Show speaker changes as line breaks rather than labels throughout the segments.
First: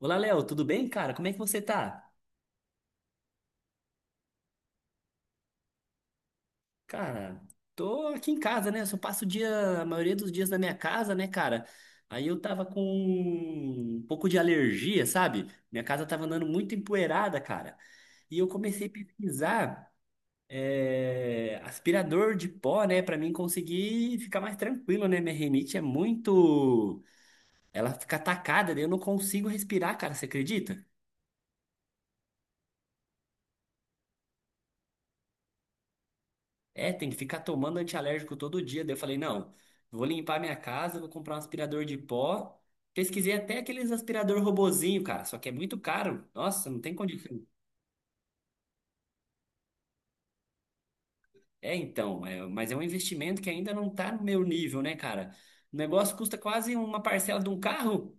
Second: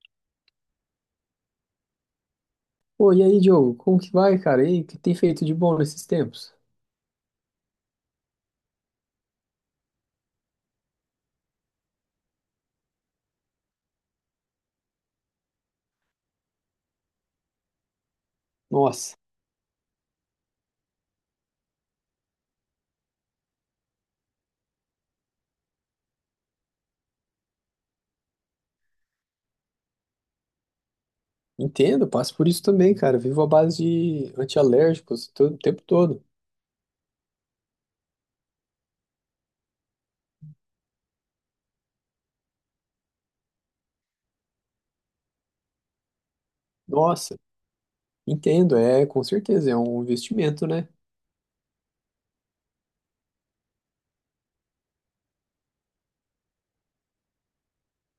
Olá, Léo, tudo bem, cara? Como é que você tá?
Pô, e aí, Diogo, como que vai, cara? E aí, o que tem feito de bom nesses tempos?
Cara, tô aqui em casa, né? Eu só passo o dia, a maioria dos dias na minha casa, né, cara? Aí eu tava com um pouco de alergia, sabe? Minha casa tava andando muito empoeirada, cara. E eu comecei a
Nossa,
pesquisar aspirador de pó, né? Pra mim conseguir ficar mais tranquilo, né? Minha rinite é muito. Ela fica atacada, daí eu não consigo respirar, cara, você acredita?
entendo, passo por isso também, cara. Vivo à base de antialérgicos todo, o tempo todo.
É, tem que ficar tomando antialérgico todo dia. Daí eu falei, não, vou limpar minha casa, vou comprar um aspirador de pó. Pesquisei até aqueles aspirador robozinho, cara, só que é muito caro. Nossa, não tem
Nossa,
condição.
entendo, é, com certeza, é um investimento, né?
É, então, mas é um investimento que ainda não tá no meu nível, né, cara? O negócio custa quase uma parcela de um carro.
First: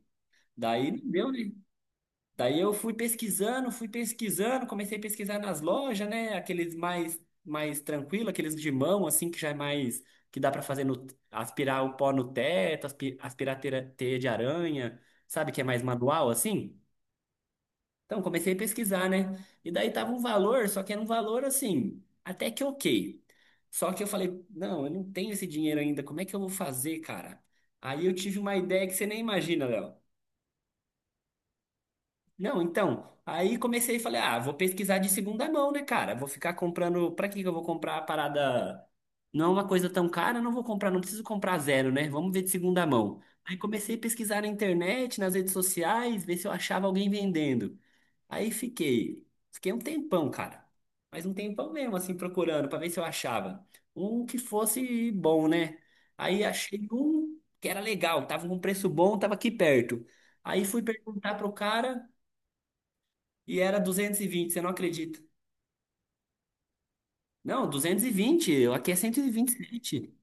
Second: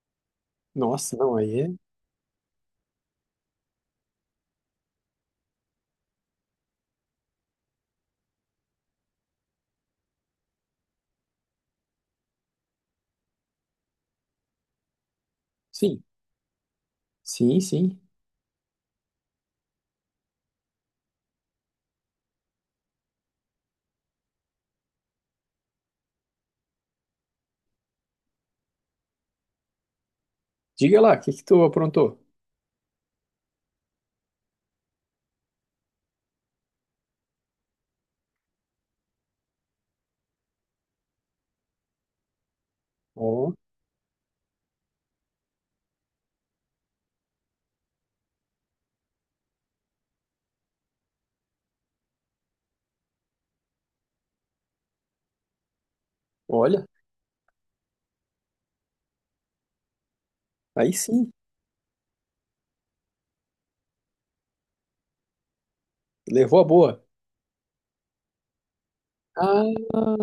Daí não
Nossa,
deu,
não,
né?
aí é...
Daí eu fui pesquisando, comecei a pesquisar nas lojas, né? Aqueles mais tranquilo, aqueles de mão assim que já é mais que dá pra fazer no aspirar o pó no teto, aspirar teia de aranha, sabe que é mais
Sim,
manual assim?
sim, sim.
Então comecei a pesquisar, né? E daí tava um valor, só que era um valor assim, até que ok. Só que eu falei, não, eu não tenho esse dinheiro ainda, como é que eu vou fazer, cara? Aí eu tive uma ideia que você nem imagina, Léo.
Diga lá, o que que tu aprontou?
Não, então, aí comecei e falei, ah, vou pesquisar de segunda mão, né, cara? Vou ficar comprando, pra que que eu vou comprar a parada? Não é uma coisa tão cara, não vou comprar, não preciso comprar zero, né? Vamos ver de segunda mão.
Ó,
Aí comecei a pesquisar na internet, nas redes sociais, ver se eu achava alguém vendendo. Aí fiquei um tempão, cara. Mas um tempão mesmo, assim, procurando pra ver se eu achava um que fosse bom, né? Aí
olha,
achei um que era legal, tava com preço bom, tava aqui perto. Aí fui
aí sim,
perguntar pro cara, e era 220, você não acredita.
levou a boa.
Não, 220. Aqui é cento e vinte e
Ah,
sete.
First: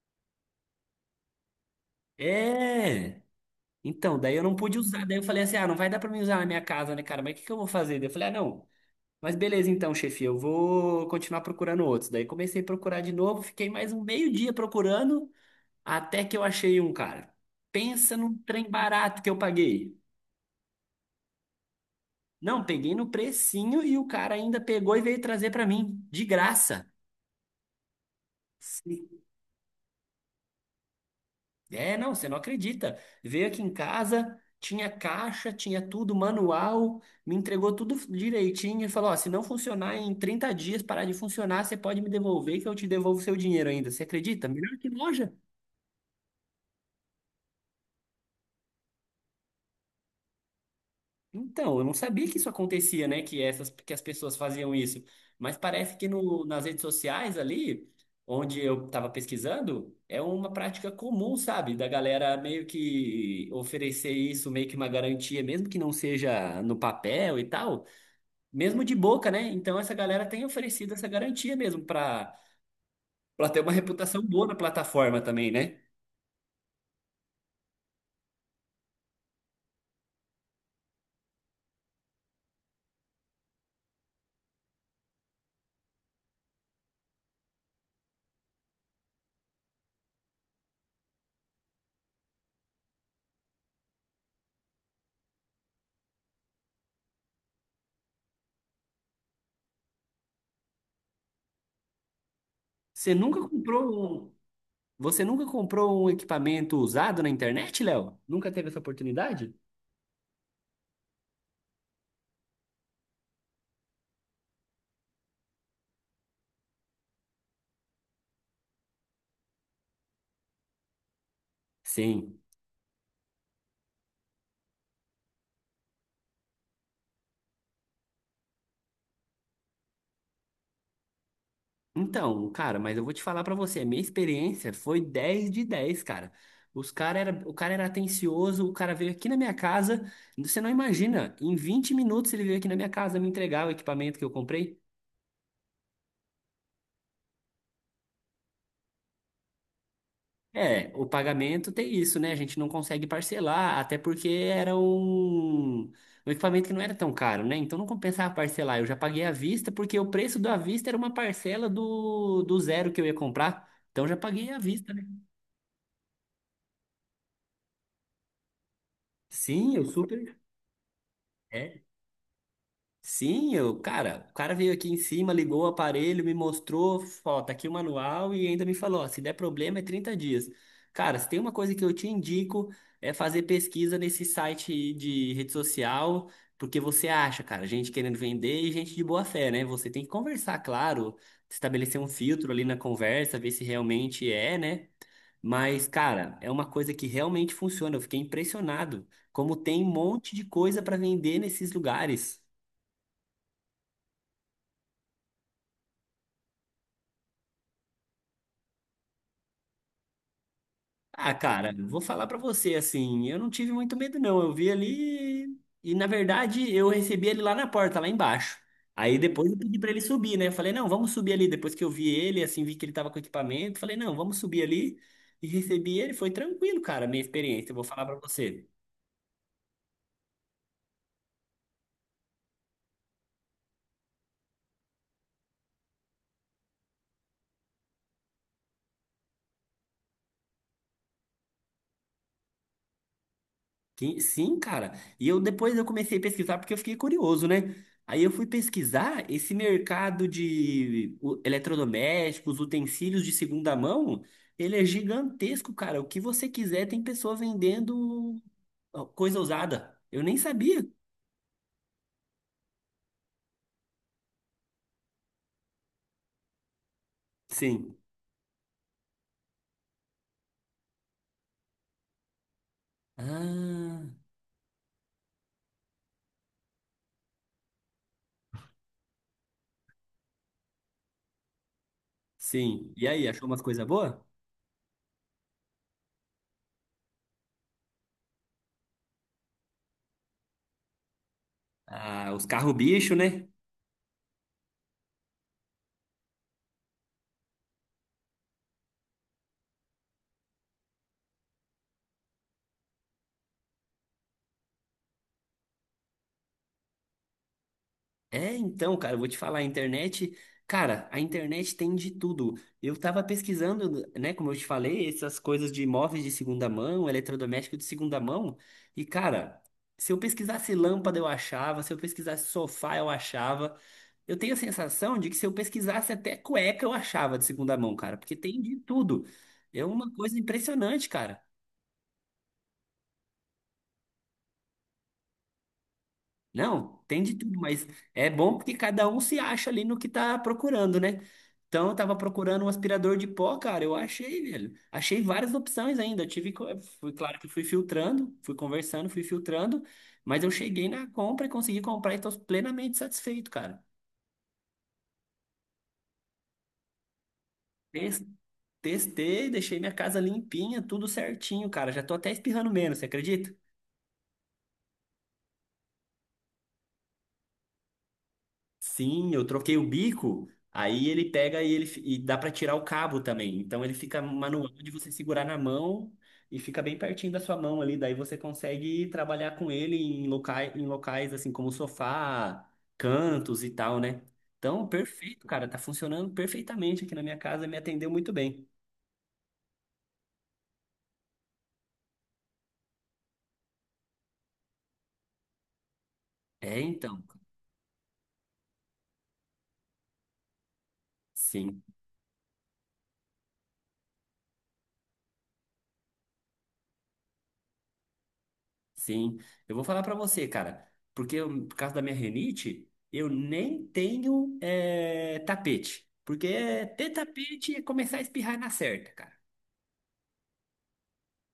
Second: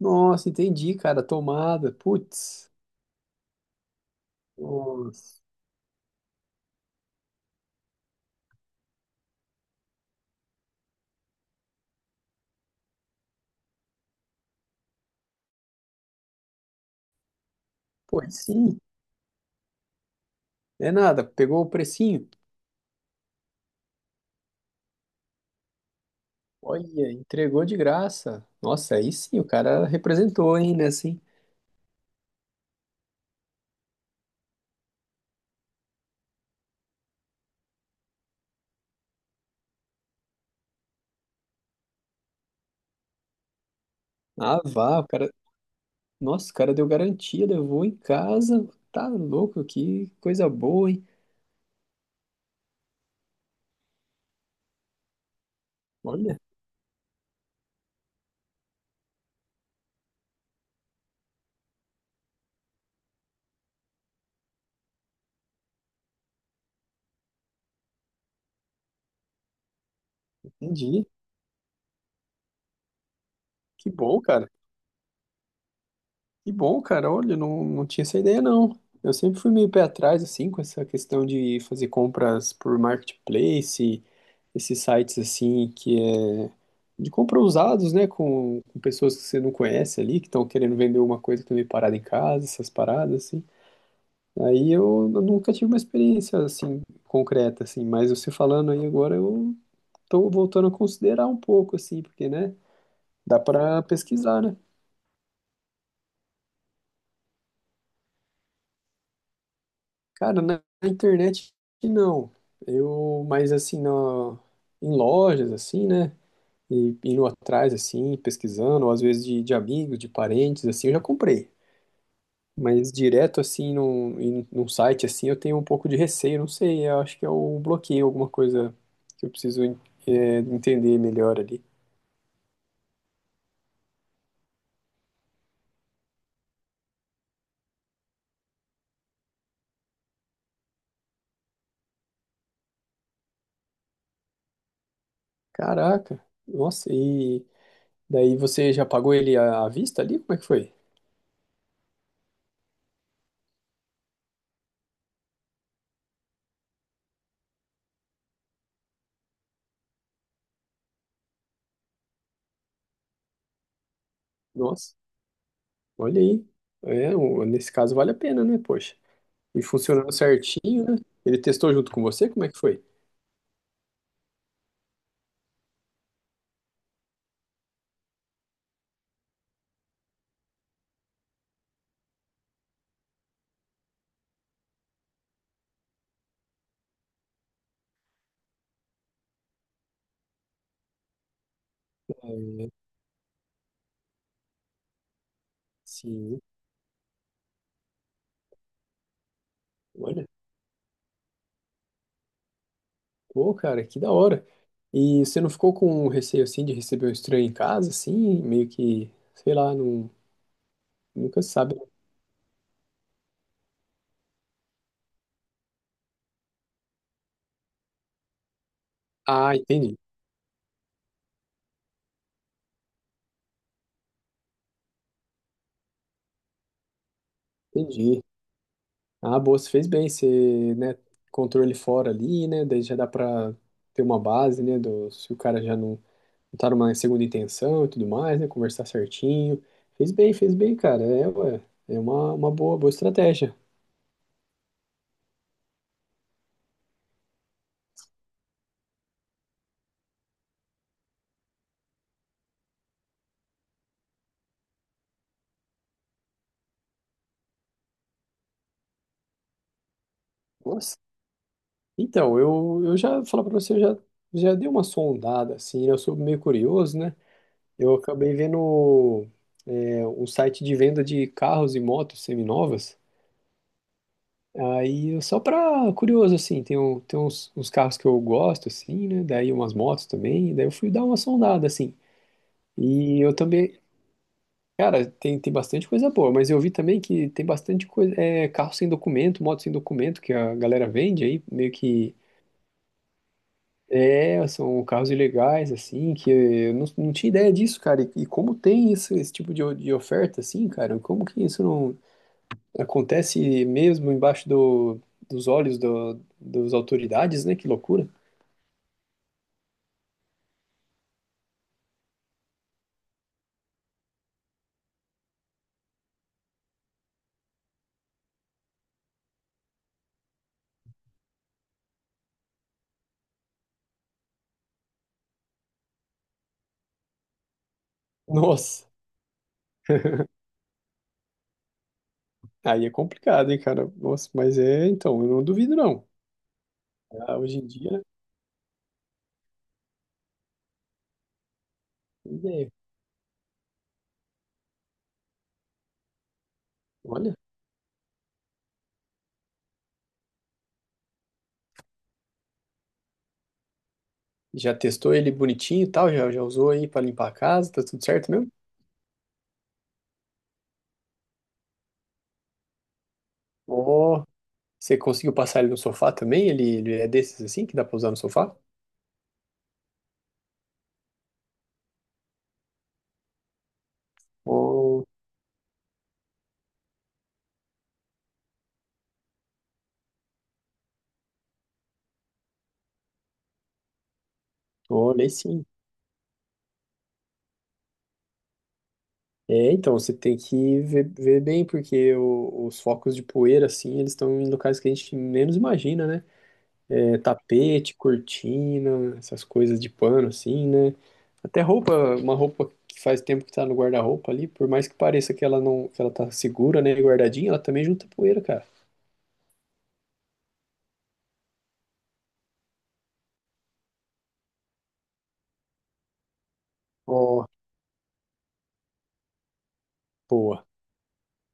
nossa, entendi, cara, tomada, putz.
É. Então, daí eu não pude usar. Daí eu
Nossa,
falei assim: ah, não vai dar pra mim usar na minha casa, né, cara? Mas o que que eu vou fazer? Daí eu falei: ah, não. Mas beleza, então, chefe, eu vou continuar procurando outros. Daí comecei a procurar de novo, fiquei mais um meio dia procurando, até que eu achei um, cara. Pensa
pô, aí
num trem
sim,
barato que eu paguei.
é nada, pegou o precinho.
Não, peguei no precinho e o cara ainda pegou e veio trazer pra mim, de graça.
Olha, entregou de graça. Nossa, aí sim, o cara representou, hein, né, assim.
É, não, você não acredita. Veio aqui em casa, tinha caixa, tinha tudo, manual, me entregou tudo direitinho e falou: ó, se não funcionar em 30 dias, parar de funcionar, você pode me devolver que eu te devolvo seu dinheiro ainda. Você acredita?
Ah,
Melhor que
vá, o cara...
loja.
Nossa, o cara deu garantia, levou em casa. Tá louco, que coisa boa, hein.
Então, eu não sabia que isso acontecia, né? Que essas, que as pessoas faziam isso. Mas parece que
Olha,
no, nas redes sociais ali, onde eu estava pesquisando, é uma prática comum, sabe? Da galera meio que oferecer isso, meio que uma garantia, mesmo que não seja no papel e tal, mesmo de boca, né? Então essa galera tem oferecido
entendi.
essa garantia mesmo para ter uma
Que
reputação
bom,
boa
cara.
na plataforma também, né?
Que bom, cara. Olha, não, não tinha essa ideia, não. Eu sempre fui meio pé atrás, assim, com essa questão de fazer compras por marketplace, esses sites assim que é de compra usados, né, com, pessoas que você não conhece ali, que estão querendo vender uma coisa que tá meio parada em casa, essas paradas assim. Aí eu, nunca tive uma experiência assim concreta assim, mas você falando aí agora eu tô voltando a considerar um pouco assim, porque né,
Você
dá
nunca
para
comprou um,
pesquisar, né?
você nunca comprou um equipamento usado na internet, Léo? Nunca teve essa oportunidade?
Cara, na internet não. Eu, mas assim, na, em lojas assim, né? E indo atrás, assim, pesquisando, ou às vezes de, amigos, de parentes, assim, eu já comprei.
Sim.
Mas direto, assim, num, em- num site, assim, eu tenho um pouco de receio, não sei, eu acho que é o bloqueio, alguma coisa que eu preciso entender melhor ali.
Então, cara, mas eu vou te falar pra você, a minha experiência foi 10 de 10 cara. O cara era atencioso, o cara veio aqui na minha casa, você não imagina, em 20 minutos ele veio aqui na minha casa me entregar o equipamento que eu comprei.
Caraca, nossa, e daí você já pagou ele à vista ali? Como é que foi?
É, o pagamento tem isso, né? A gente não consegue parcelar, até porque era um equipamento que não era tão caro, né? Então não compensava parcelar. Eu já paguei à vista, porque o preço do à vista era uma parcela do zero que eu ia comprar. Então já paguei à vista,
Nossa,
né?
olha aí. É, o- nesse caso vale a pena, né, poxa? E
Sim, eu
funcionando
super
certinho, né? Ele testou
É?
junto com você? Como é que foi?
Sim, cara, o cara veio aqui em cima, ligou o aparelho, me mostrou, ó, tá aqui o manual e ainda me falou, ó, se der problema é 30 dias. Cara, se tem uma coisa que eu te indico é fazer pesquisa nesse site de rede social, porque você acha, cara, gente querendo vender e gente de boa fé, né? Você tem que conversar, claro, estabelecer um filtro ali na conversa, ver se realmente é, né? Mas, cara,
Sim,
é uma coisa que realmente funciona. Eu fiquei impressionado como tem um
olha.
monte de coisa para vender nesses lugares.
Pô, cara, que da hora. E você não ficou com um receio assim de receber um estranho em casa, assim, meio que, sei lá, não,
Ah,
nunca se
cara,
sabe.
vou falar pra você assim, eu não tive muito medo não. Eu vi ali e na verdade eu recebi ele lá na porta, lá embaixo. Aí depois
Ah,
eu pedi pra
entendi,
ele subir, né? Eu falei: "Não, vamos subir ali". Depois que eu vi ele, assim, vi que ele tava com equipamento, falei: "Não, vamos subir ali". E recebi ele, foi tranquilo, cara, a minha experiência, eu vou falar pra
entendi.
você.
Ah, boa, você fez bem, você, né, controle ele fora ali, né, daí já dá pra ter uma base, né, do, se o cara já não, não tá numa segunda intenção e tudo mais, né, conversar certinho. Fez bem, cara, é, ué, é uma, boa, boa estratégia.
Sim, cara. E eu depois eu comecei a pesquisar porque eu fiquei curioso, né? Aí eu fui pesquisar esse mercado de eletrodomésticos, utensílios de segunda mão, ele é gigantesco, cara. O que você quiser, tem pessoa vendendo ó, coisa usada. Eu nem sabia.
Nossa. Então, eu, já, falar pra você, eu já, já dei uma sondada, assim, né, eu sou meio curioso, né. Eu
Sim.
acabei vendo é, um site de venda de carros e motos seminovas.
Ah,
Aí, eu- só pra curioso, assim, tem, um, tem uns, carros que eu gosto, assim, né? Daí umas motos também. Daí eu fui dar uma sondada, assim.
sim. E
E
aí,
eu
achou umas
também,
coisas boas?
cara, tem, bastante coisa boa, mas eu vi também que tem bastante coisa, é, carro sem documento, moto sem documento que a galera vende aí, meio que
Ah, os carros bicho, né?
é, são carros ilegais, assim, que eu não, tinha ideia disso, cara. E, como tem isso, esse tipo de, o- de oferta, assim, cara? Como que isso não acontece mesmo embaixo do, dos olhos do, das autoridades, né? Que loucura.
É, então, cara, eu vou te falar, a internet, cara, a internet tem de tudo. Eu tava pesquisando, né, como eu te falei, essas coisas de imóveis de segunda mão, eletrodoméstico de segunda mão, e cara, se eu pesquisasse lâmpada eu achava, se eu pesquisasse sofá eu achava. Eu tenho a sensação de que se eu pesquisasse até cueca eu achava de segunda mão, cara, porque tem de
Nossa,
tudo. É uma coisa impressionante, cara.
aí é complicado, hein, cara? Nossa, mas é, então, eu não duvido, não.
Não, tem de
Ah, hoje
tudo,
em
mas
dia,
é bom porque cada um se acha ali no que tá procurando, né? Então eu tava
tem
procurando um
ideia.
aspirador de pó, cara, eu achei, velho. Achei várias opções ainda. Fui
Olha,
claro que fui filtrando, fui conversando, fui filtrando, mas eu cheguei na compra e consegui comprar e tô plenamente satisfeito, cara.
já testou ele bonitinho e tal, já, já usou aí pra limpar a casa, tá tudo
Tes-
certo mesmo?
Testei, deixei minha casa limpinha, tudo certinho, cara. Já tô até espirrando menos, você acredita?
Ó, você conseguiu passar ele no sofá também? Ele, é desses, assim, que dá pra usar no sofá?
Sim, eu troquei o bico, aí ele pega e dá para tirar o cabo também. Então ele fica manual de
Oh,
você segurar na mão e fica bem pertinho da sua mão ali, daí você consegue trabalhar com ele em locais assim como sofá, cantos e tal, né? Então,
olhei
perfeito,
sim.
cara, tá funcionando perfeitamente aqui na minha casa, me atendeu muito bem.
É, então, você tem que ver, ver bem, porque o- os focos de poeira, assim, eles estão em locais que a gente menos imagina, né?
É,
É,
então.
tapete, cortina, essas coisas de pano, assim, né? Até
Sim.
roupa, uma roupa que faz tempo que tá no guarda-roupa ali, por mais que pareça que ela não, que ela tá segura, né, e guardadinha, ela também junta poeira, cara.
Sim, eu vou falar pra você, cara, porque por causa da minha rinite, eu nem tenho tapete, porque ter
Ó,
tapete é começar a espirrar na certa, cara,
boa.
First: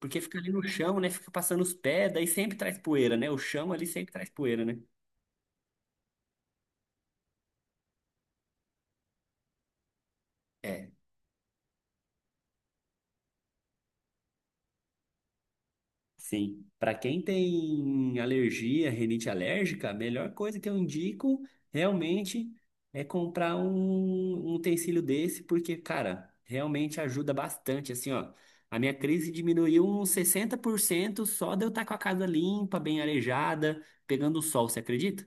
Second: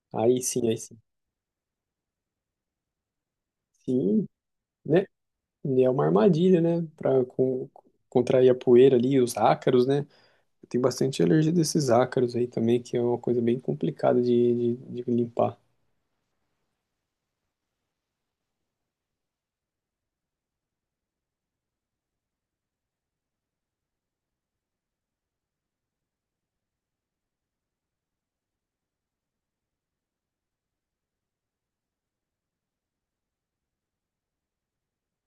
porque fica
Aí
ali no
sim, aí sim.
chão, né, fica passando os pés, daí sempre traz poeira, né, o chão ali sempre
Sim,
traz poeira, né,
né? E é uma armadilha, né? Pra con- contrair a poeira ali, os ácaros, né? Tem
é,
bastante alergia desses ácaros aí também, que é uma coisa bem complicada de, de limpar.
Sim, para quem tem alergia, rinite alérgica, a melhor coisa que eu indico realmente é comprar um utensílio desse, porque, cara, realmente ajuda bastante. Assim, ó, a minha crise diminuiu uns 60% só de eu estar com a casa limpa, bem arejada, pegando o sol, você acredita?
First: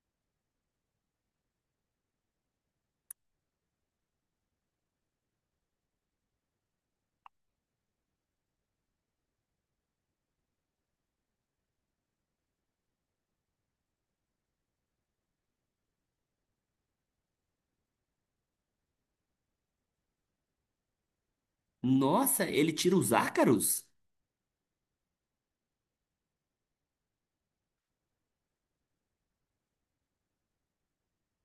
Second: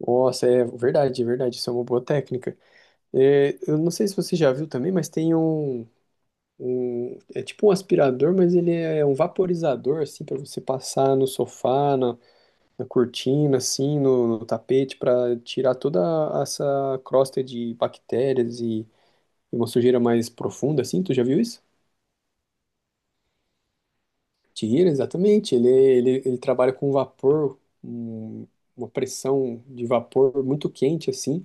Nossa, é verdade, é verdade. Isso é uma boa técnica. É, eu não sei se você já viu também, mas tem um, um- é tipo um aspirador, mas ele é um vaporizador, assim, para você passar no sofá, na, cortina, assim, no, tapete, para tirar toda essa crosta de bactérias e, uma sujeira mais profunda, assim. Tu já viu isso?
Nossa, ele tira os ácaros?
Tira, exatamente. Ele, trabalha com vapor, um- uma pressão de vapor muito quente, assim.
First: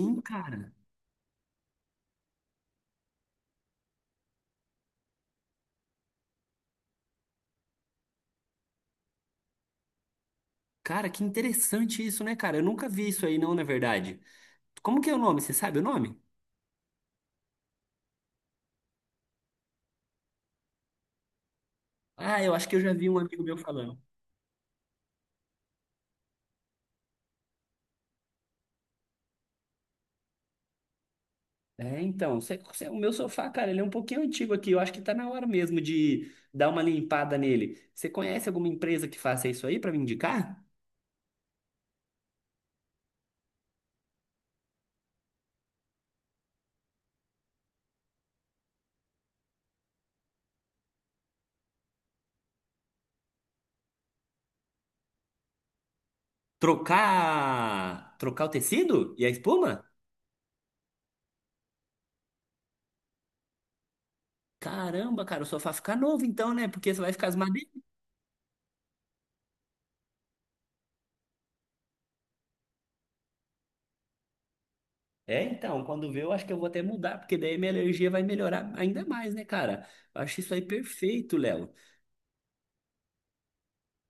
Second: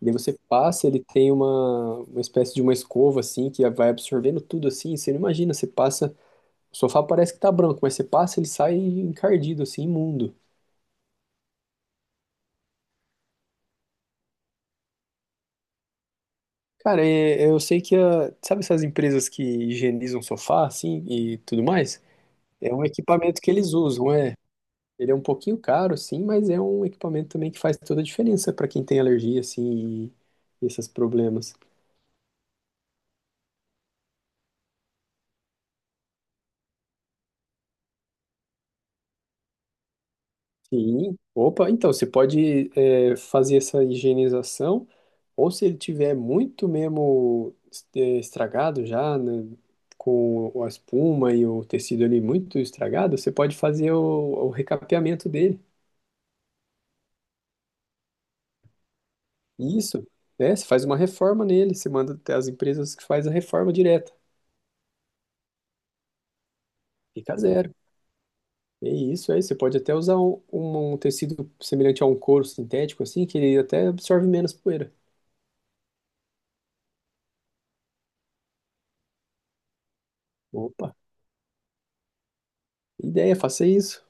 E daí você
cara.
passa, ele tem uma, espécie de uma escova, assim, que vai absorvendo tudo, assim. Você não imagina, você passa... O sofá parece que tá branco, mas você passa, ele sai encardido, assim, imundo.
Cara, que interessante isso, né, cara? Eu nunca vi isso aí, não, na verdade. Como que é o nome? Você sabe o nome?
Cara, eu sei que... a- sabe essas empresas que higienizam sofá, assim, e tudo mais?
Ah, eu acho
É
que eu
um
já vi um
equipamento
amigo
que
meu
eles
falando.
usam, é. Ele é um pouquinho caro, sim, mas é um equipamento também que faz toda a diferença para quem tem alergia, assim, e esses problemas.
É, então, o meu sofá, cara, ele é um pouquinho antigo aqui. Eu acho que tá na hora mesmo de dar uma limpada nele. Você conhece alguma empresa que faça isso aí pra me indicar?
Sim, opa, então você pode é, fazer essa higienização, ou se ele tiver muito mesmo é, estragado já, né, com a espuma e o tecido ali muito estragado, você pode fazer o, recapeamento dele.
Trocar o tecido e a espuma?
Isso, né? Você faz uma reforma nele, você manda até as empresas que faz a reforma direta.
Caramba, cara, o sofá fica novo então, né? Porque você vai ficar as
Fica
madeiras.
zero. É isso aí, você pode até usar um, um tecido semelhante a um couro sintético, assim, que ele até absorve menos poeira.
É, então, quando vê, eu acho que eu vou até mudar, porque daí minha alergia vai melhorar ainda mais, né, cara? Eu acho isso aí
Opa,
perfeito, Léo.
ideia, faça isso.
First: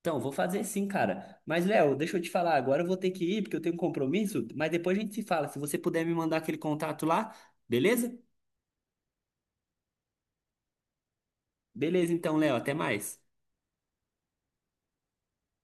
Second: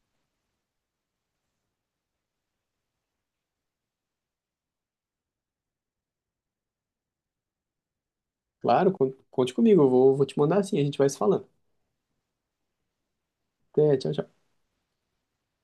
Então, vou fazer sim, cara. Mas, Léo, deixa eu te falar, agora eu vou ter que ir, porque eu tenho um compromisso, mas depois a gente se fala. Se você puder me mandar aquele contato lá, beleza?
Claro, con- conte comigo, eu vou, te mandar assim, a gente vai se falando.
Beleza, então, Léo, até mais.
Até, tchau, tchau.